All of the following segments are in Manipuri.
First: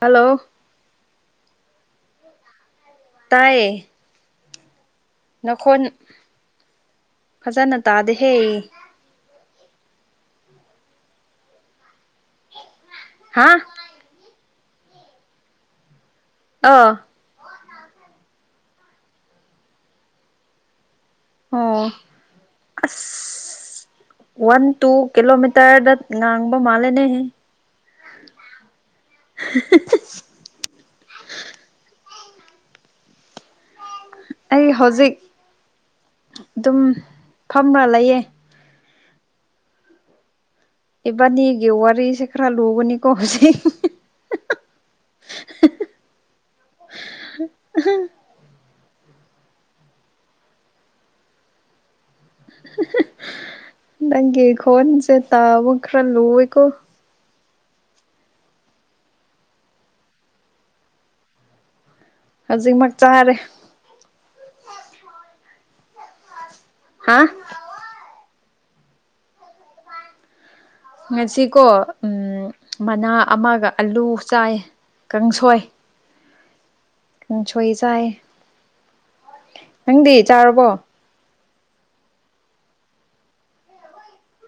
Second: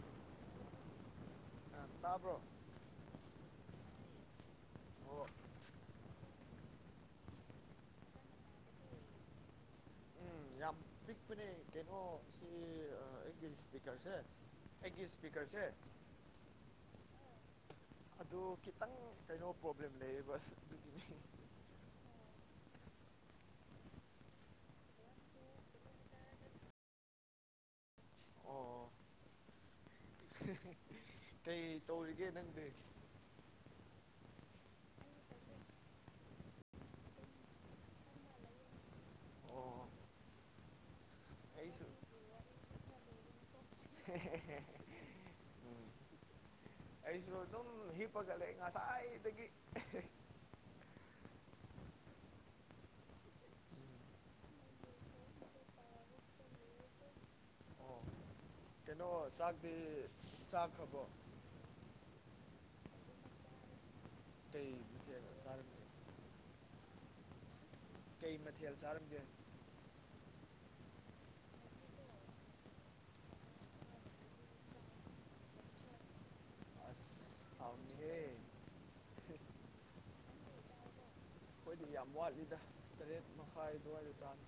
ꯍꯜꯂꯣ ꯑ ꯇꯥꯕ꯭ꯔꯣ ꯇꯥꯏꯌꯦ ꯋꯥ ꯅꯈꯣꯟ ꯐꯖꯅ ꯇꯥꯗꯦꯍꯦ ꯎꯝ ꯌꯥꯝ ꯄꯤꯛꯄꯅꯦ ꯀꯩꯅꯣ ꯁꯤ ꯍꯥ ꯑꯩꯒꯤ ꯁ꯭ꯄꯤꯛ ꯁꯄꯤꯔꯁ ꯑꯩꯒꯤ ꯏꯁꯄꯤꯀꯔꯁ ꯑꯥ ꯑꯗꯨ ꯈꯤꯇꯪ ꯀꯩꯅꯣ ꯄ꯭ꯔꯣꯕ꯭ꯂꯦꯝ ꯂꯩꯑꯕ ꯑꯣ ꯑꯁ ꯋꯥꯟ ꯇꯨ ꯀꯤꯂꯣꯃꯤꯇꯔꯗ ꯉꯥꯡꯕ ꯃꯥꯜꯦꯅꯦ ꯍ ꯑꯣ ꯎ ꯀꯩ ꯇꯧꯔꯤꯒꯦ ꯅꯪꯗꯤ ꯑꯩ ꯍꯧꯖꯤꯛ ꯑꯗꯨꯝ ꯐꯝꯃ ꯂꯩꯌꯦ ꯑꯣ ꯑꯦꯕꯥꯅꯤ ꯑꯩꯁꯨ ꯀꯦꯋꯥꯔꯤ ꯁꯦ ꯈ꯭ꯔꯥ ꯂꯨꯕꯅꯤꯀꯣ ꯍꯧꯖꯤ [unintelligible] ꯎꯝ ꯑꯩꯁꯨ ꯑꯗꯨꯝ ꯍꯤꯞꯄꯒꯠꯂꯦ ꯉꯁꯥꯏꯗꯒꯤ ꯅꯪꯒꯦ ꯈꯣꯟꯁꯦ ꯇꯥꯕ ꯈ꯭ꯔ ꯂꯨ ꯑꯩꯀꯣ ꯑꯣ ꯀꯩꯅꯣ ꯆꯥꯛꯇꯤ ꯆꯥꯈ꯭ꯔꯕꯣ ꯍꯧꯖꯤꯛꯃꯛ ꯆꯥꯔꯦ ꯀꯩ ꯃꯊꯦꯜ ꯆꯔ ꯍꯥ ꯀꯩ ꯃꯊꯦꯜ ꯆꯥꯔꯝꯒꯦ ꯉꯁꯤꯀꯣ ꯃꯅꯥ ꯑꯃꯒ ꯑꯂꯨ ꯆꯥꯏ ꯀꯥꯡꯁꯣꯏ ꯑꯁ ꯀꯪꯁꯣꯏ ꯆꯥꯏ ꯍꯥꯎꯅꯤꯍꯦ ꯅꯪꯗꯤ ꯆꯥꯔꯕꯣ ꯑꯩꯈꯣꯏꯗꯤ ꯌꯥꯝ ꯋꯥꯠꯂꯤꯗ ꯇꯔꯦꯠ ꯃꯈꯥꯏ ꯑꯗꯨꯋꯥꯏꯗ ꯆꯥꯅꯤ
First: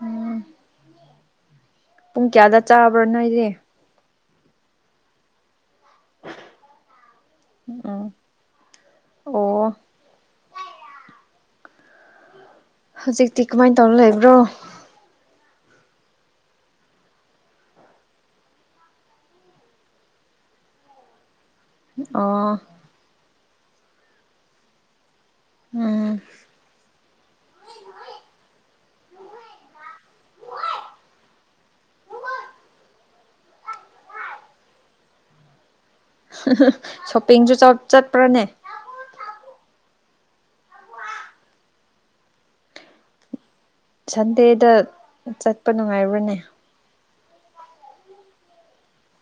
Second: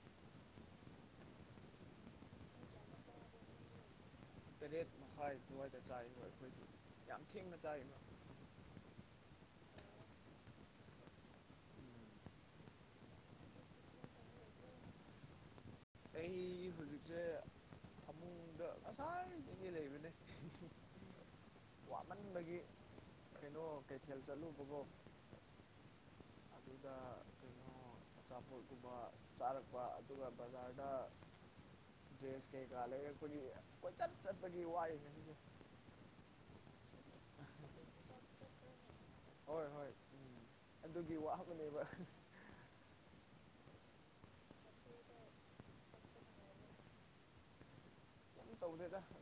ꯎꯝ ꯄꯨꯡ ꯀꯌꯥꯗ ꯆꯥꯕ꯭ꯔꯥꯅꯣ ꯑꯩꯔꯦ ꯇꯔꯦꯠ ꯃꯈꯥꯏ ꯑꯗꯨꯋꯥꯏꯗ ꯆꯥꯏꯕꯣ ꯑꯩꯈꯣꯏꯗꯤ ꯌꯥꯝ ꯊꯦꯡꯅ ꯆꯥꯏꯕ ꯎꯝ ꯑꯣ ꯍꯧꯖꯤꯛꯇꯤ ꯀꯃꯥꯏꯅ ꯇꯧꯔ ꯂꯩꯕ꯭ꯔꯣ ꯑꯩ ꯍꯧꯖꯤꯛꯁꯦ ꯐꯃꯨꯡꯗ ꯉꯁꯥꯅꯦ ꯂꯩꯕꯅꯦ [inaudible] ꯋꯥꯃꯟꯕꯒꯤ ꯑꯣ ꯀꯩꯅꯣ ꯀꯩꯊꯦꯜ ꯆꯠꯂꯨꯕꯒꯣ ꯎꯝ ꯑꯗꯨꯒ ꯀꯩꯅꯣ ꯑꯆꯥꯄꯣꯠꯀꯨꯝꯕ ꯆꯥꯔꯛꯄ ꯑꯗꯨꯒ ꯕꯖꯥꯔꯗ ꯗ꯭ꯔꯦꯁ ꯀꯩꯀꯥ ꯂꯩꯔ ꯑꯩꯣꯏꯒꯤ ꯀꯣꯏꯆꯠ ꯆꯠꯄꯒꯤ ꯋꯥꯔꯤ ꯈꯁꯦ ꯁꯣꯞꯄꯤꯡꯁꯨ ꯆꯠꯄ꯭ꯔꯅꯦ ꯍꯣꯏ ꯍꯣꯏ ꯎ ꯑꯗꯨꯒꯤ ꯋꯥꯕꯅꯦꯕ ꯁꯟꯗꯦꯗ ꯆꯠꯄ ꯅꯨꯡꯉꯥꯏꯕ꯭ꯔꯥꯅꯦ ꯇꯧꯗꯦꯗ ꯁꯣꯝ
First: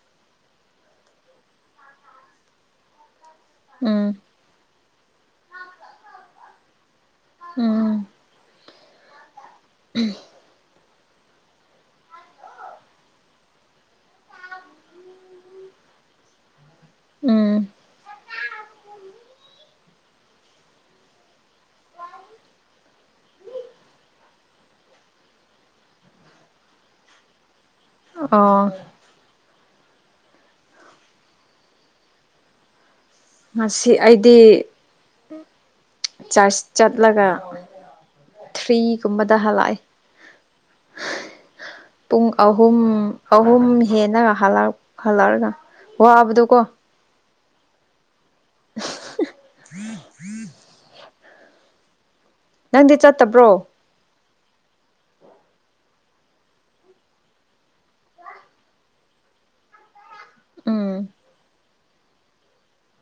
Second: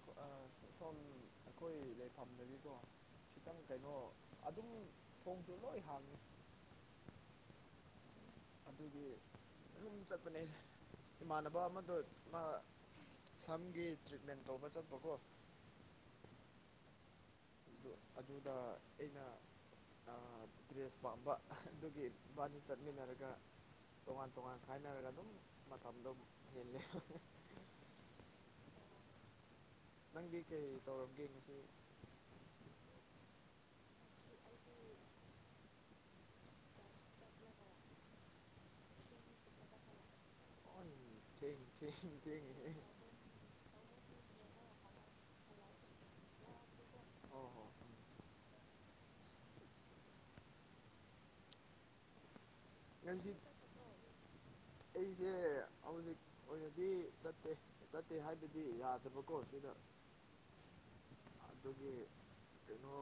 ꯑꯩꯈꯣꯏ ꯂꯩꯐꯝꯗꯒꯤꯀꯣ ꯈꯤꯇꯪ ꯀꯩꯅꯣ ꯎꯝ ꯑꯗꯨꯝ ꯊꯣꯡꯁꯨ ꯂꯣꯏ ꯍꯥꯡꯉꯤ ꯎꯝ ꯑꯗꯨꯒꯤ ꯑꯗꯨꯨꯝ ꯆꯠꯄꯅꯦ ꯏꯃꯥꯟꯅꯕ ꯑꯃꯗꯣ ꯃꯥ ꯁꯝꯒꯤ ꯇ꯭ꯔꯤꯠꯃꯦꯟ ꯇꯧꯕ ꯆꯠꯄꯀꯣ ꯎꯝ ꯑꯗꯨ ꯑꯗꯨꯗ ꯑꯩꯅ ꯑ ꯇ꯭ꯔꯦꯁ ꯄꯥꯝꯕ ꯑꯗꯨꯒꯤ ꯏꯕꯥꯟꯅꯤ ꯆꯠꯃꯤꯟꯅꯔꯒ ꯇꯣꯉꯥꯟ ꯇꯣꯉꯥꯟ ꯈꯥꯏꯅꯔꯒ ꯑꯗꯨꯝ ꯃꯇꯝꯗꯣ ꯍꯦꯂꯦ ꯑ ꯅꯪꯗꯤ ꯀꯩ ꯇꯧꯔꯝꯒꯦ ꯉꯁꯤ꯫ ꯉꯥꯁꯤ ꯑꯩꯗꯤ꯫ ꯆꯔꯆꯁ ꯆꯠꯂꯒ ꯊ꯭ꯔꯤꯒꯨꯝꯕꯗ ꯍꯜꯂꯛꯑꯦ꯫ ꯍꯣꯏ ꯊꯦꯡ ꯊꯦꯡ ꯄꯨꯡ ꯊꯦꯡꯉꯦꯍꯦ꯫ ꯑꯍꯨꯝ ꯑꯍꯨꯝ ꯍꯦꯟꯅ ꯍꯜꯂꯛ ꯍꯜꯂꯛꯔꯒ ꯋꯥꯕꯗꯨ ꯀꯣ ꯑꯣ ꯍꯣ ꯎꯝ ꯎꯝ ꯉꯁꯤ ꯆꯠꯇꯕ꯭ꯔꯣ ꯑꯩꯁꯦ ꯍꯧꯖꯤꯛ ꯑꯣꯏꯅꯗꯤ ꯆꯠꯇꯦ ꯆꯠꯇꯦ ꯍꯥꯏꯕꯗꯤ ꯌꯥꯗꯕꯀꯣ ꯁꯤꯗ ꯎꯝ꯫ ꯑꯗꯨꯒꯤ ꯀꯩꯅꯣ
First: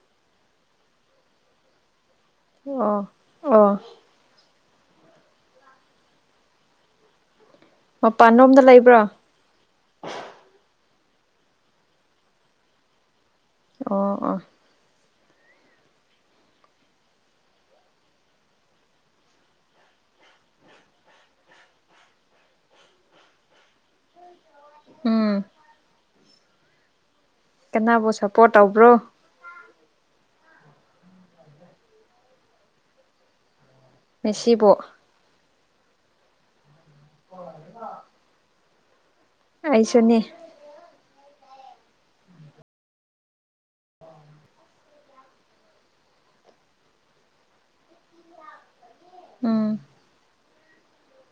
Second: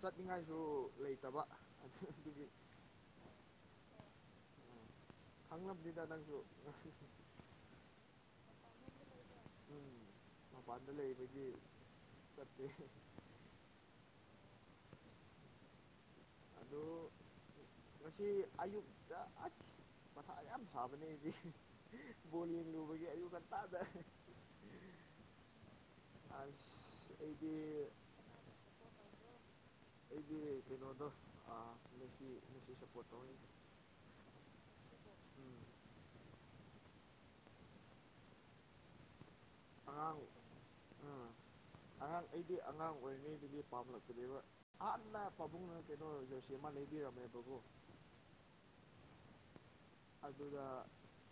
ꯆꯠꯅꯤꯡꯉꯥꯏꯁꯨ ꯂꯩꯇꯕ ꯑꯗꯨꯒꯤ꯫ ꯑꯣ ꯑꯣ꯫ ꯈꯪꯂꯝꯅꯤꯗ ꯅꯪꯁꯨ ꯉꯁꯤꯗꯤ꯫ ꯃꯄꯥꯟꯂꯣꯝꯗ ꯂꯩꯕ꯭ꯔꯥ꯫ ꯎꯝ ꯃꯄꯥꯟꯗ ꯂꯩꯕꯒꯤ ꯆꯠꯇꯦ꯫ ꯑꯣ ꯑꯣ꯫ ꯑꯗꯨ ꯉꯁꯤ ꯑꯌꯨꯛꯇ ꯑꯁ꯫ ꯃꯊꯥ ꯌꯥꯝ ꯁꯥꯕꯅꯦ ꯑꯩꯗꯤ ꯕꯣꯜ ꯌꯦꯡꯂꯨꯕꯒꯤ ꯑꯌꯨꯛ ꯉꯟꯇꯥꯗ꯫ ꯎꯝ꯫ ꯑꯁ꯫ ꯑꯩꯗꯤ ꯀꯅꯥꯕꯨ ꯁꯄꯣꯔꯠ ꯇꯧꯕ꯭ꯔꯣ꯫ ꯑꯩꯒꯤ ꯀꯩꯅꯣꯗꯣ ꯑꯥ ꯃꯦꯁꯤ ꯁꯄꯣꯔꯠ ꯇꯧꯏ꯫ ꯃꯦꯁꯤꯕꯣ꯫ ꯎꯝ꫰ [unintelligible] ꯑꯩꯁꯨꯅꯤ ꯑꯉꯥꯡ꫰꫰ ꯎꯝ [inaudible] ꯑꯉꯥꯡ ꯑꯩꯗꯤ ꯑꯉꯥꯡ ꯑꯣꯏꯔꯤꯉꯩꯗꯒꯤ ꯄꯥꯝꯂꯛꯄꯅꯦꯕ꯫ ꯍꯍꯥꯟꯅ ꯄꯥꯕꯨꯡꯅ ꯀꯩꯅꯣꯖꯔꯁꯤ ꯑꯃ ꯂꯩꯕꯤꯔꯝꯃꯦꯕꯀꯣ꯫ ꯎꯝ꯫ ꯑꯗꯨꯒ꯫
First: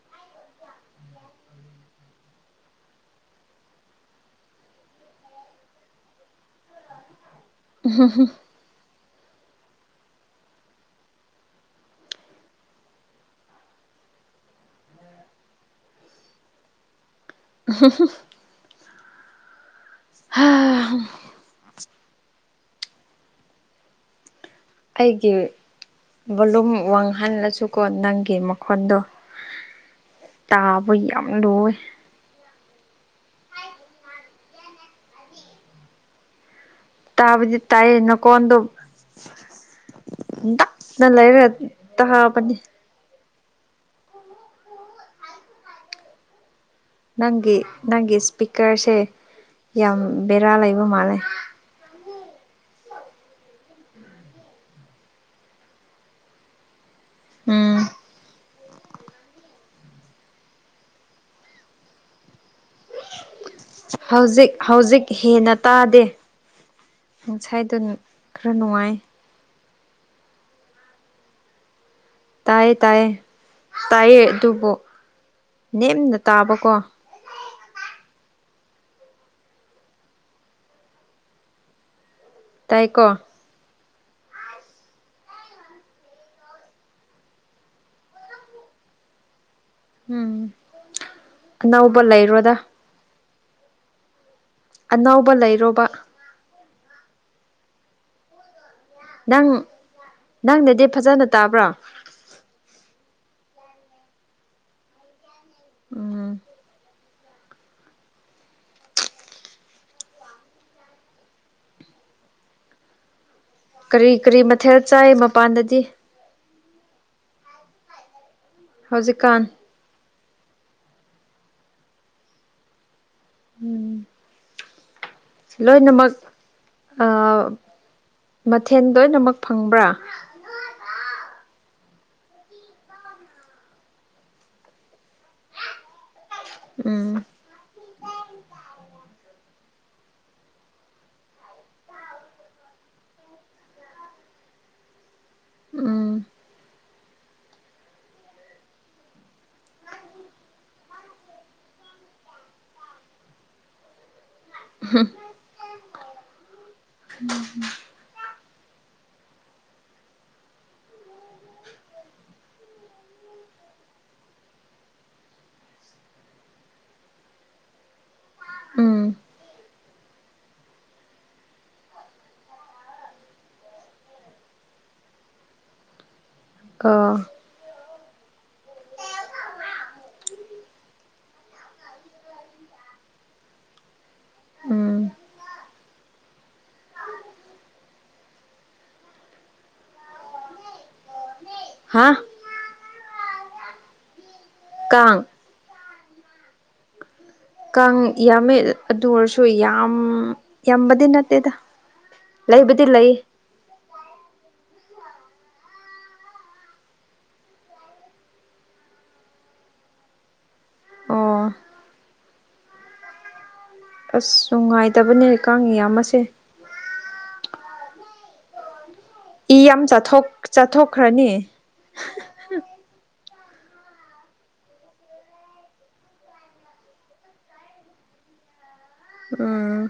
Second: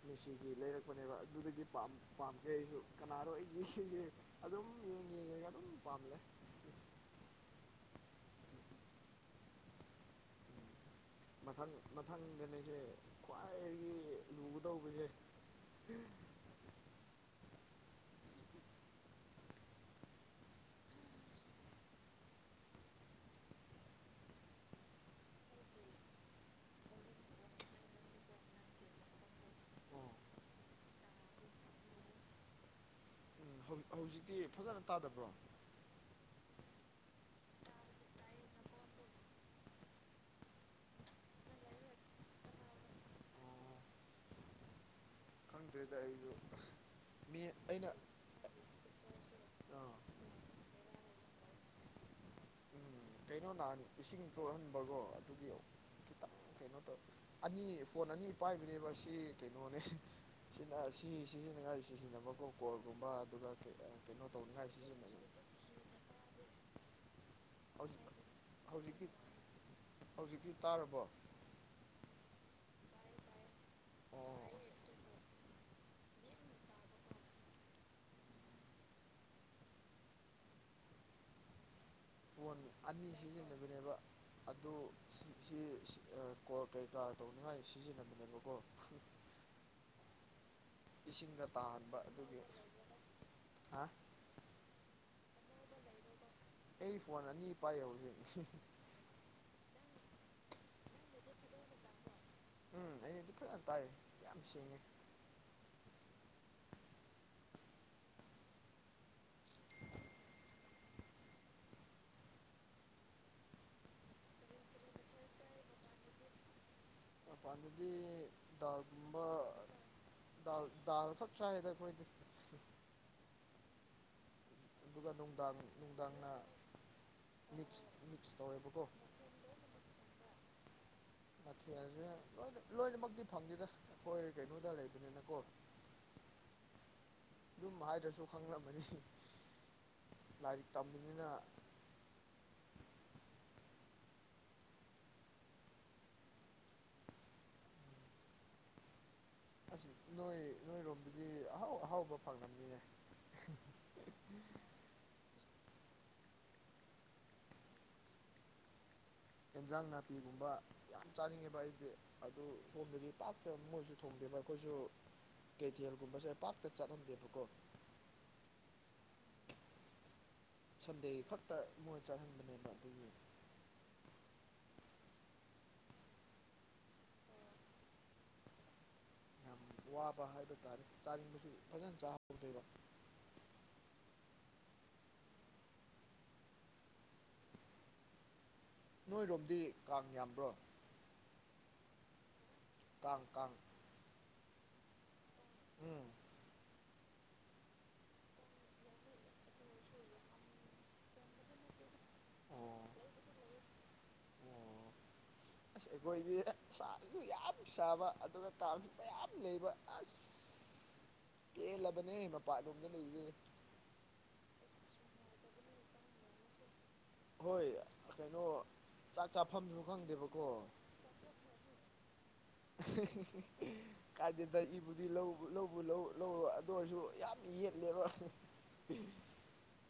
ꯃꯦꯁꯤꯒꯤ ꯂꯩꯔꯛꯄꯅꯦꯕ ꯑꯗꯨꯗꯒꯤ ꯄꯥꯝ ꯄꯥꯝꯗ꯭ꯔꯦ ꯑꯩꯁꯨ ꯀꯅꯥꯔꯣ ꯑꯩꯒꯤꯁꯤꯁꯦ꯫ ꯑꯗꯨꯝ ꯌꯦꯡ ꯌꯦꯡꯉꯒ ꯑꯗꯨꯝ ꯄꯥꯝꯂꯦ꫰꫰ [unintelligible] ꯃꯊꯪ ꯃꯊꯪꯗꯅꯦꯁꯦ ꯈ꯭ꯋꯥꯏꯗꯒꯤ ꯂꯨꯗꯧꯕꯁꯦ꯫ [unintelligible] ꯍꯥꯥ ꯍꯨꯝ꯫ ꯑꯩꯒꯤ ꯚꯣꯂꯨꯝ ꯋꯥꯡꯍꯜꯂꯁꯨꯀꯣ ꯅꯪꯒꯤ ꯃꯈꯣꯟꯗꯣ꯫ ꯑꯣ ꯇꯥꯕ ꯌꯥꯝ ꯂꯨꯌꯦ꯫ ꯎꯝ ꯍꯧꯖꯤꯛꯇꯤ ꯐꯖꯅ ꯇꯥꯗꯕ꯭ꯔꯣ꯫ ꯇꯥꯕꯗꯤ ꯇꯥꯏꯌꯦ ꯅꯈꯣꯟꯗꯨ꯫ ꯅꯥꯛꯅ ꯂꯩꯔꯦ ꯇꯥꯕꯅꯤ꯫ ꯈꯪꯗꯦꯗ ꯑꯩꯁꯨ ꯑꯁ꯫ ꯅꯪꯒꯤ ꯅꯪꯒꯤ ꯏꯁꯄꯤꯀꯔꯁꯦ ꯑꯥ ꯌꯥꯝ ꯕꯦꯔꯥ ꯂꯩꯕ ꯃꯥꯜꯂꯦ꯫ ꯎꯝ ꯀꯩꯅꯣ ꯅꯍꯥꯟ ꯏꯁꯤꯡ ꯆꯣꯠꯍꯟꯕꯔꯣ ꯑꯗꯨꯒꯤ꯫ ꯈꯤꯇ ꯀꯩꯅꯣ ꯇꯧ ꯑꯅꯤ ꯎꯝ ꯐꯣꯟ ꯑꯅꯤ ꯄꯥꯏꯕꯅꯦꯕ ꯁꯤ ꯀꯩꯅꯣꯅꯦ꯫ ꯁꯤꯅ ꯁꯤ ꯁꯤꯖꯤꯟꯅꯉꯥꯏ ꯁꯤꯖꯤꯟꯅꯕꯀꯣ ꯀꯣꯔꯣꯜꯒꯨꯝꯕ ꯑꯗꯨꯒ ꯀꯩ꫰ ꯍꯧꯖꯤꯛ ꯍꯧꯖꯤꯛ ꯍꯦꯟꯅ ꯇꯥꯗꯦ꯫ ꯉꯁꯥꯏꯗꯣ ꯍꯧꯖꯤꯛ ꯈꯔ ꯅꯨꯡꯉꯥꯏ ꯍꯧꯖꯤꯛꯇꯤ ꯍꯧꯖꯤꯛꯇꯤ ꯇꯥꯔꯕꯣ ꯇꯥꯏꯌꯦ ꯇꯥꯏꯌꯦ ꯇꯥꯏꯌꯦ ꯑꯣ ꯑꯗꯨꯕꯨ ꯅꯦꯝꯅ ꯇꯥꯕꯀꯣ ꯐꯣꯟ ꯑꯅꯤ ꯇꯥꯏꯀꯣ ꯁꯤꯖꯤꯟꯅꯕꯅꯦꯕ ꯑꯗꯨ ꯁꯤ ꯀ ꯀꯩꯀꯥ ꯇꯧꯅꯤꯉꯥꯏ ꯁꯤꯖꯤꯟꯅꯕꯅꯦꯕꯀꯣ ꯎꯝ ꯏꯁꯤꯡꯗ ꯇꯥꯍꯟꯕ ꯑꯅꯧꯕ ꯑꯗꯨꯒꯤ ꯂꯩꯔꯣꯗ ꯑꯅꯧꯕ ꯂꯩꯔꯣꯕ꯫ ꯑꯩ ꯐꯣꯟ ꯑꯅꯤ ꯄꯥꯏ ꯍꯧꯖꯤꯛ꯫ ꯅꯪ ꯅꯪꯗꯗꯤ ꯐꯖꯅ ꯇꯥꯕ꯭ꯔꯣ꯫ ꯎꯝ ꯑꯩꯗꯤ ꯐꯖꯅ ꯇꯥꯏꯌꯦ ꯌꯥꯝ ꯁꯦꯡꯉꯦ꯫ ꯎꯝ꯫ ꯀꯔꯤ ꯀꯔꯤ ꯃꯊꯦꯜ ꯆꯥꯏ ꯃꯄꯥꯟꯗꯗꯤ꯫ ꯄꯗꯗꯤ ꯗꯥꯜꯒꯨꯝꯕ ꯍꯧꯖꯤꯛꯀꯥꯟ ꯑꯥ꯫ ꯗꯥꯜ ꯗꯥꯜ ꯈꯛ ꯆꯥꯏꯗ ꯑꯩꯈꯣꯏꯗꯤ ꯎꯝ ꯑꯗꯨꯒ ꯅꯨꯡꯗꯥꯡ ꯂꯣꯏꯅꯃꯛ ꯅꯨꯡꯗꯥꯡꯅ ꯃꯤꯛꯁ ꯃꯤꯛꯁ ꯇꯧꯋꯦꯕꯀꯣ ꯃꯊꯦꯜ ꯂꯣꯏꯅꯃꯛ ꯐꯪꯕ꯭ꯔꯥ ꯁꯥꯊꯤꯁꯦꯣꯏ ꯂꯣꯏꯅꯃꯛꯇꯤ ꯐꯪꯗꯦꯗ ꯑꯩꯈꯣꯏ ꯀꯩꯅꯣꯗ ꯂꯩꯕꯅꯤꯅꯀꯣ ꯎꯝ ꯑꯗꯨꯝ ꯍꯥꯏꯗ꯭ꯔꯁꯨ ꯈꯪꯂꯝꯕꯅꯤ ꯂꯥꯏꯔꯤꯛ ꯇꯝꯕꯅꯤꯅ ꯎꯝ ꯑꯁꯤ ꯅꯣꯏ ꯅꯣꯏꯔꯣꯝꯗꯗꯤ ꯑꯍꯥꯎ ꯑꯍꯥꯎꯕ ꯐꯪꯂꯝꯅꯤꯅꯦ ꯎꯝꯝ ꯑꯦꯟꯖꯥꯡ ꯅꯥꯄꯤꯒꯨꯝꯕ ꯌꯥꯝ ꯆꯥꯅꯤꯡꯉꯦꯕ ꯑꯩꯗꯤ ꯑꯗꯨ ꯊꯣꯡꯗꯦꯕ ꯄꯥꯛ ꯃꯣꯏꯁꯨ ꯊꯣꯡꯗꯦꯕ ꯑꯩꯈꯣꯏꯁꯨ ꯀꯦꯊꯦꯜꯒꯨꯝꯕꯁꯦ ꯄꯥꯛꯇ ꯆꯠꯂꯝꯗꯦꯕꯀꯣ ꯎꯝ ꯁꯟꯗꯦ ꯈꯛꯇ ꯃꯣꯏ ꯆꯥꯍꯟꯕꯅꯦꯕ ꯑꯥ ꯌꯥꯝ ꯋꯥꯕ ꯍꯥꯏꯕ ꯇꯥꯔꯦ ꯆꯥꯅꯤꯡꯕꯁꯨ ꯐꯖꯅ ꯆꯥꯍꯧꯗꯦꯕ ꯎꯝ ꯅꯣꯏꯔꯣꯝꯗꯤ ꯀꯥꯡ ꯌꯥꯝꯕ꯭ꯔꯣ ꯍꯥꯥ ꯀꯥꯡ ꯀꯥꯡ ꯀꯥꯡ ꯎꯝ ꯀꯥꯡ ꯌꯥꯝꯃꯤ ꯑꯗꯨ ꯑꯣꯏꯔꯁꯨ ꯌꯥꯝ ꯌꯥꯝꯕꯗꯤ ꯅꯠꯇꯦꯗ ꯑꯣ ꯑꯣ ꯂꯩꯕꯨꯗꯤ ꯂꯩ ꯑꯁ ꯑꯩꯈꯣꯏꯒꯤ ꯁꯥꯥꯁꯨ ꯌꯥꯝ ꯁꯥꯕ ꯑꯗꯨꯒ ꯀꯥꯡꯁꯨ ꯃꯌꯥꯝ ꯂꯩꯕ ꯑꯁ [inaudible] ꯀꯦꯜꯂꯕꯅꯦ ꯃꯄꯥꯟꯂꯣꯝꯗ ꯂꯩꯔꯤꯗꯅꯦ ꯑꯁ ꯅꯨꯡꯉꯥꯏꯗꯕꯅꯦ ꯀꯥꯡ ꯏꯌꯥꯝꯕꯁꯦ ꯍꯣꯏ ꯀꯩꯅꯣ ꯆꯥꯛ ꯆꯥꯐꯝꯁꯨ ꯈꯪꯗꯦꯕꯀꯣ ꯈ꯭ꯔꯅꯤ [unintelligible] ꯀꯥꯏꯗꯦꯗ ꯏꯕꯨꯗꯤ ꯂꯧꯕ ꯂꯧ ꯂꯧ ꯑꯗꯨ ꯑꯣꯏꯔꯁꯨ ꯌꯥꯝ ꯌꯦꯠꯂꯦꯕ ꯎꯝ ꯎꯝ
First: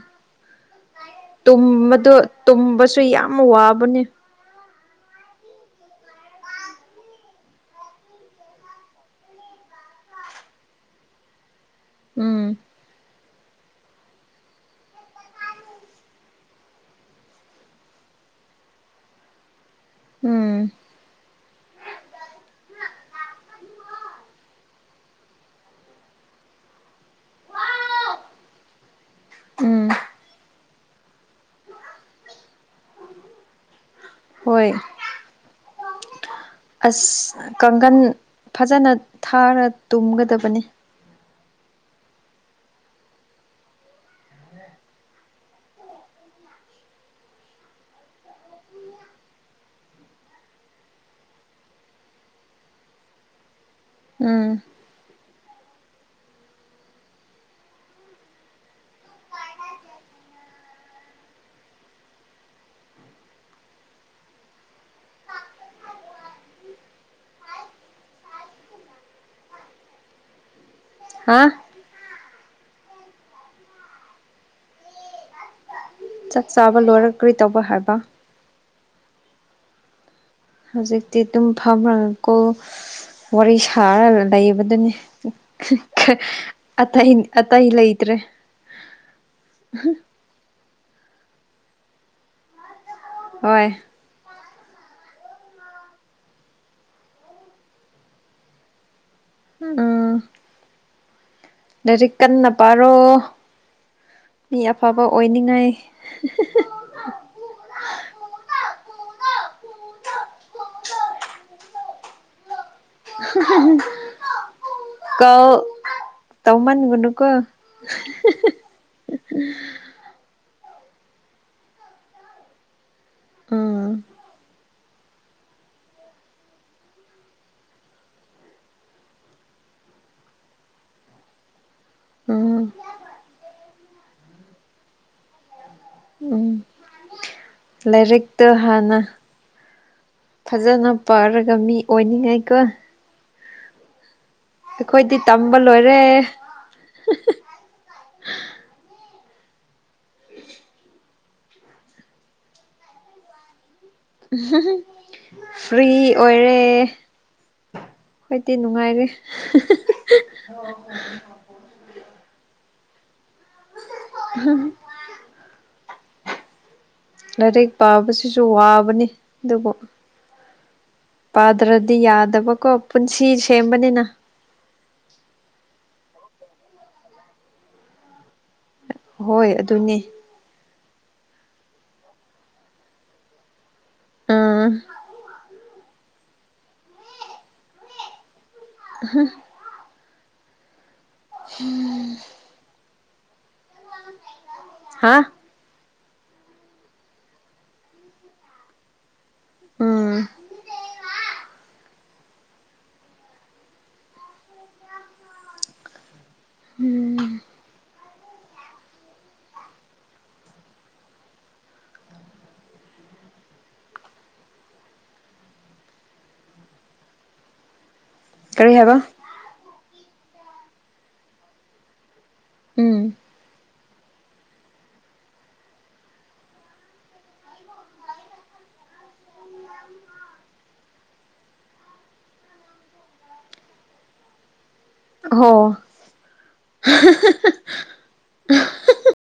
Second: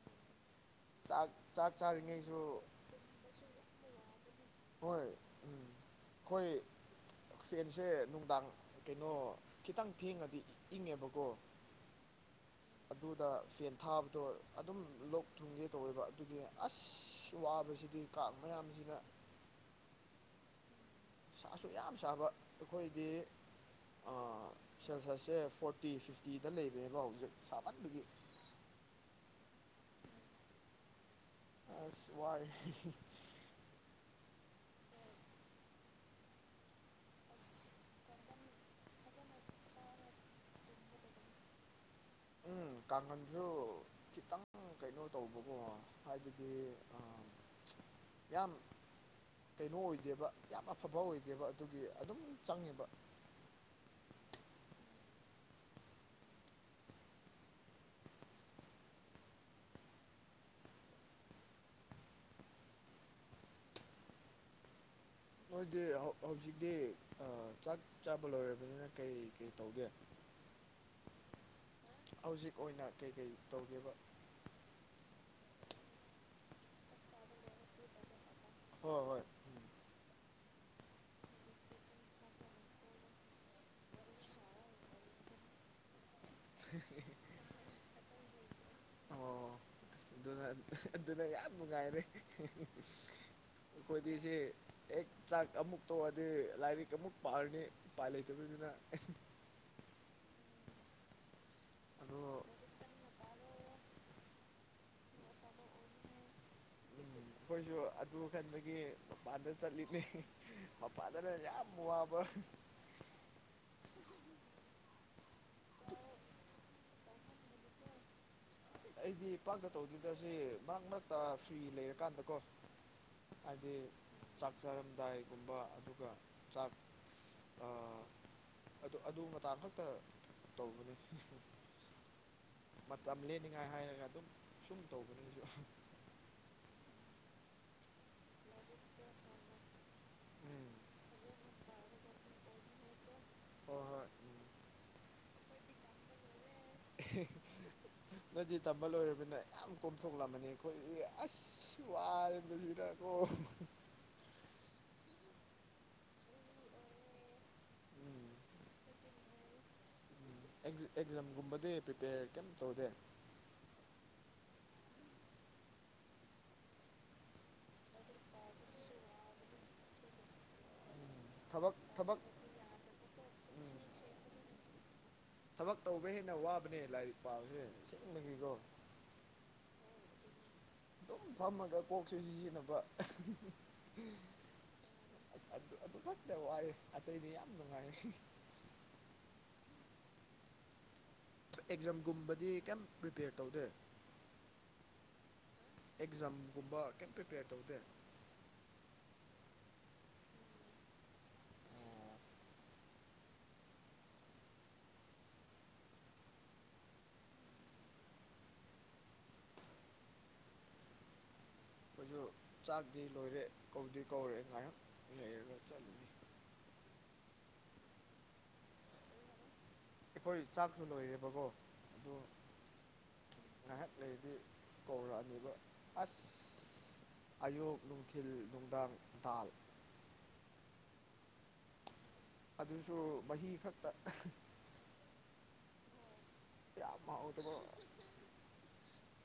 ꯆꯥꯛ ꯇꯨꯝꯕꯗꯣ ꯆꯥꯔꯤꯉꯩꯁꯨ ꯇꯨꯝꯕꯁꯨ ꯌꯥꯝ ꯋꯥꯕꯅꯦ ꯍꯣꯏ ꯎꯝ ꯑꯩꯈꯣꯏ ꯐꯦꯟꯁꯦ ꯅꯨꯡꯗꯥꯡ ꯀꯩꯅꯣ ꯈꯤꯇꯪ ꯊꯦꯡꯉꯗꯤ ꯏꯪꯉꯦꯕꯀꯣ ꯎꯝ ꯑꯗꯨꯗ ꯐꯦꯟ ꯊꯥꯕꯗꯣ ꯑꯗꯨꯝ ꯂꯣꯛ ꯊꯨꯡꯒꯦ ꯇꯧꯋꯦꯕ ꯑꯗꯨꯒꯤ ꯑꯁ ꯋꯥꯕꯁꯤꯗꯤ ꯀꯥꯔ ꯃꯌꯥꯝꯁꯤꯅ ꯎꯝ ꯁꯥꯁꯨ ꯌꯥꯝ ꯁꯥꯕ ꯑꯩꯈꯣꯏꯗꯤ ꯑ ꯁꯦꯁ ꯁꯦ ꯐꯣꯔꯇꯤ ꯐꯤꯐꯇꯤ ꯗꯂꯩꯕꯅꯤꯀꯣ ꯍꯨꯖꯤꯛ ꯁꯥꯃꯟꯈꯤ ꯎꯝ ꯑꯁ ꯋꯥꯏ ꯍꯣꯏ ꯑꯁ ꯀꯥꯡꯒꯟ ꯐꯖꯅ ꯊꯥꯔ ꯇꯨꯝꯒꯗꯕꯅꯤ ꯎꯝ ꯀꯥꯡꯈꯜꯁꯨ ꯈꯤꯇꯪ ꯀꯩꯅꯣ ꯇꯧꯕꯀꯣ ꯍꯥꯏꯕꯗꯤ ꯑ ꯌꯥꯝ ꯀꯩꯅꯣ ꯑꯣꯏꯗꯦꯕ ꯌꯥꯝ ꯑꯐꯕ ꯑꯣꯏꯗꯦꯕ ꯑꯗꯨꯒꯤ ꯑꯗꯨꯝ ꯆꯪꯉꯦꯕ ꯎꯝ ꯃꯣꯏꯗꯤ ꯍꯧꯖꯤꯛꯇꯤ ꯆꯥꯛ ꯆꯥꯕ ꯂꯣꯏꯔꯕꯅꯤꯅ ꯀꯩ ꯀꯩ ꯇꯧꯒꯦ ꯍꯥꯥ ꯍꯧꯖꯤꯛ ꯑꯣꯏꯅ ꯀꯩ ꯀꯩ ꯇꯧꯒꯦꯈꯤꯕ ꯆꯥꯛ ꯆꯥꯕ ꯂꯣꯏꯔꯛꯀ꯭ꯔꯤ ꯇꯧꯕ ꯍꯥꯏꯕ ꯍꯣꯏ ꯍꯣꯏ ꯎꯝ ꯍꯧꯖꯤꯛꯇꯤ ꯑꯗꯨꯝ ꯐꯝꯃꯒꯀꯣ ꯋꯥꯔꯤ ꯁꯥꯔ ꯂꯩꯕꯗꯨꯅꯤ ꯑꯇꯩ ꯑꯇꯩ ꯂꯩꯇ꯭ꯔꯦ ꯑꯣ ꯑꯗꯨꯅ ꯑꯗꯨꯅ ꯌꯥꯝ ꯅꯨꯡꯉꯥꯏꯔꯦ ꯍꯣꯏ ꯑꯣꯏꯈꯣꯏꯗꯤꯁꯦ ꯍꯦꯛ ꯆꯥꯛ ꯑꯃꯨꯛ ꯇꯣꯛꯑꯗꯤ ꯂꯥꯏꯔꯤꯛ ꯑꯃꯨꯛ ꯄꯥꯔꯅꯤ ꯎꯄꯥꯏ ꯂꯩꯇꯕꯅꯤꯅ ꯎꯝ ꯂꯥꯏꯔꯤꯛ ꯑꯗꯣ ꯀꯟꯅ ꯄꯥꯔꯣ ꯃꯤ ꯑꯐꯕ ꯑꯣꯏꯅꯤꯡꯉꯥꯏ ꯎꯝ ꯑꯩꯈꯣꯏꯁꯨ ꯑꯗꯨ ꯈꯟꯕꯒꯤ ꯃꯄꯥꯟꯗ ꯆꯠꯂꯤꯅꯤ ꯑꯄꯥꯟꯗꯅ ꯌꯥꯝ ꯋꯥꯕ ꯀꯣꯜ ꯇꯧꯃꯟꯒꯅꯨ ꯀꯣ ꯑꯩꯗꯤ ꯄꯥꯛꯇ ꯇꯧꯗꯦꯗ ꯁꯤ ꯃꯔꯛ ꯃꯔꯛꯇ ꯐꯔꯤ ꯂꯩꯔꯀꯥꯟꯗꯀꯣ ꯍꯥꯏꯗꯤ ꯎꯝ ꯆꯥꯛ ꯆꯥꯔꯝꯗꯥꯏꯒꯨꯝꯕ ꯑꯗꯨꯒ ꯆꯥꯛ ꯑꯥ ꯑꯗꯨ ꯑꯗꯨ ꯃꯇꯥꯡ ꯈꯛꯇ ꯇꯧꯕꯅꯤ ꯎꯝ ꯃꯇꯝ ꯂꯦꯟꯅꯤꯡꯉꯥꯏ ꯍꯥꯏꯔꯒ ꯑꯗꯨꯝ ꯁꯨꯝ ꯇꯧꯕꯅꯤ ꯑꯩꯁꯨ ꯎꯝ ꯂꯥꯏꯔꯤꯛꯇ ꯍꯥꯟꯅ ꯎꯝ ꯐꯖꯅ ꯄꯥꯔꯒ ꯃꯤ ꯑꯣꯏꯅꯤꯡꯉꯥꯏꯀꯣ ꯍꯣ ꯍꯣꯏ ꯑꯩꯈꯣꯏꯗꯤ ꯇꯝꯕ ꯂꯣꯏꯔꯦ [unintelligible] ꯅꯣꯏꯗꯤ ꯇꯝꯕ ꯂꯣꯏꯔꯕꯅꯤꯅ ꯌꯥꯝ ꯀꯣꯝꯊꯣꯛꯂꯝꯃꯅꯤ ꯑꯩꯈꯣꯏꯗꯤ ꯑꯁ ꯋꯥꯔꯦꯗꯁꯤꯗ ꯑꯣ ꯐ꯭ꯔꯤ ꯑꯣꯏꯔꯦ ꯎꯝ ꯍꯣꯏꯗꯤ ꯅꯨꯡꯉꯥꯏꯔꯦ ꯑꯦꯛꯖꯥꯝꯒꯨꯝꯕꯗꯤ ꯄ꯭ꯔꯤꯄꯦꯌꯔ ꯀꯩꯝ ꯇꯧꯗꯦ ꯍꯝ ꯂꯥꯏꯔꯤꯛ ꯄꯥꯕꯁꯤꯁꯨ ꯋꯥꯕꯅꯤ ꯑꯗꯨꯕꯨ ꯊꯕꯛ ꯄꯥꯗ꯭ꯔꯗꯤ ꯊꯕꯛ ꯌꯥꯗꯕꯀꯣ ꯄꯨꯟꯁꯤ ꯎꯝ ꯁꯦꯝꯕꯅꯤꯅ ꯊꯕꯛ ꯇꯧꯕ ꯍꯦꯟꯅ ꯋꯥꯕꯅꯦ ꯂꯥꯏꯔꯤꯛ ꯄꯥꯕꯁꯦ ꯁꯦꯡꯕꯒꯤꯀꯣ ꯍꯣꯏ ꯑꯗꯨꯅꯦ ꯑꯗꯨꯝ ꯐꯝꯃꯒ ꯀꯣꯛꯁꯨ ꯁꯤꯖꯤꯟꯅꯕ ꯎꯝ ꯑꯗꯨ ꯑꯗꯨ ꯈꯛꯇ ꯋꯥꯏꯑꯦ ꯑꯇꯩꯗꯤ ꯌꯥꯝ ꯅꯨꯡꯉꯥꯏ ꯍ ꯑꯦꯛꯖꯥꯝꯒꯨꯝꯕꯗꯤ ꯀꯩꯝ ꯄ꯭ꯔꯤꯄꯦꯌꯔ ꯇꯧꯗꯦ ꯍꯥ ꯑꯦꯛꯖꯥꯝꯒꯨꯝꯕ ꯀꯩꯝ ꯄ꯭ꯔꯤꯄꯦꯌꯔ ꯇꯧꯗꯦ ꯎꯝ ꯎꯝ ꯑꯩꯈꯣꯏꯁꯨ ꯆꯥꯛꯇꯤ ꯂꯣꯏꯔꯦ ꯀꯧꯗꯤ ꯀꯧꯔꯦ ꯉꯥꯏꯍꯥꯛ ꯂꯩꯔꯒ ꯆꯠꯂ ꯀꯔꯤ ꯍꯥꯏꯕ ꯑꯩꯈꯣꯏ ꯆꯥꯛꯁꯨ ꯂꯣꯏꯔꯦꯕꯀꯣ ꯑꯗꯨ ꯎꯝ ꯉꯥꯏꯍꯥꯛ ꯂꯩꯔꯗꯤ ꯀꯧꯔꯛꯑꯅꯤꯕ ꯑꯁ ꯑꯌꯨꯛ ꯅꯨꯡꯊꯤꯜ ꯅꯨꯡꯗꯥꯡ ꯇꯥꯜ ꯑꯗꯨꯁꯨ ꯃꯍꯤ ꯈꯛꯇ ꯍ ꯌꯥ ꯃꯍꯗꯨꯕ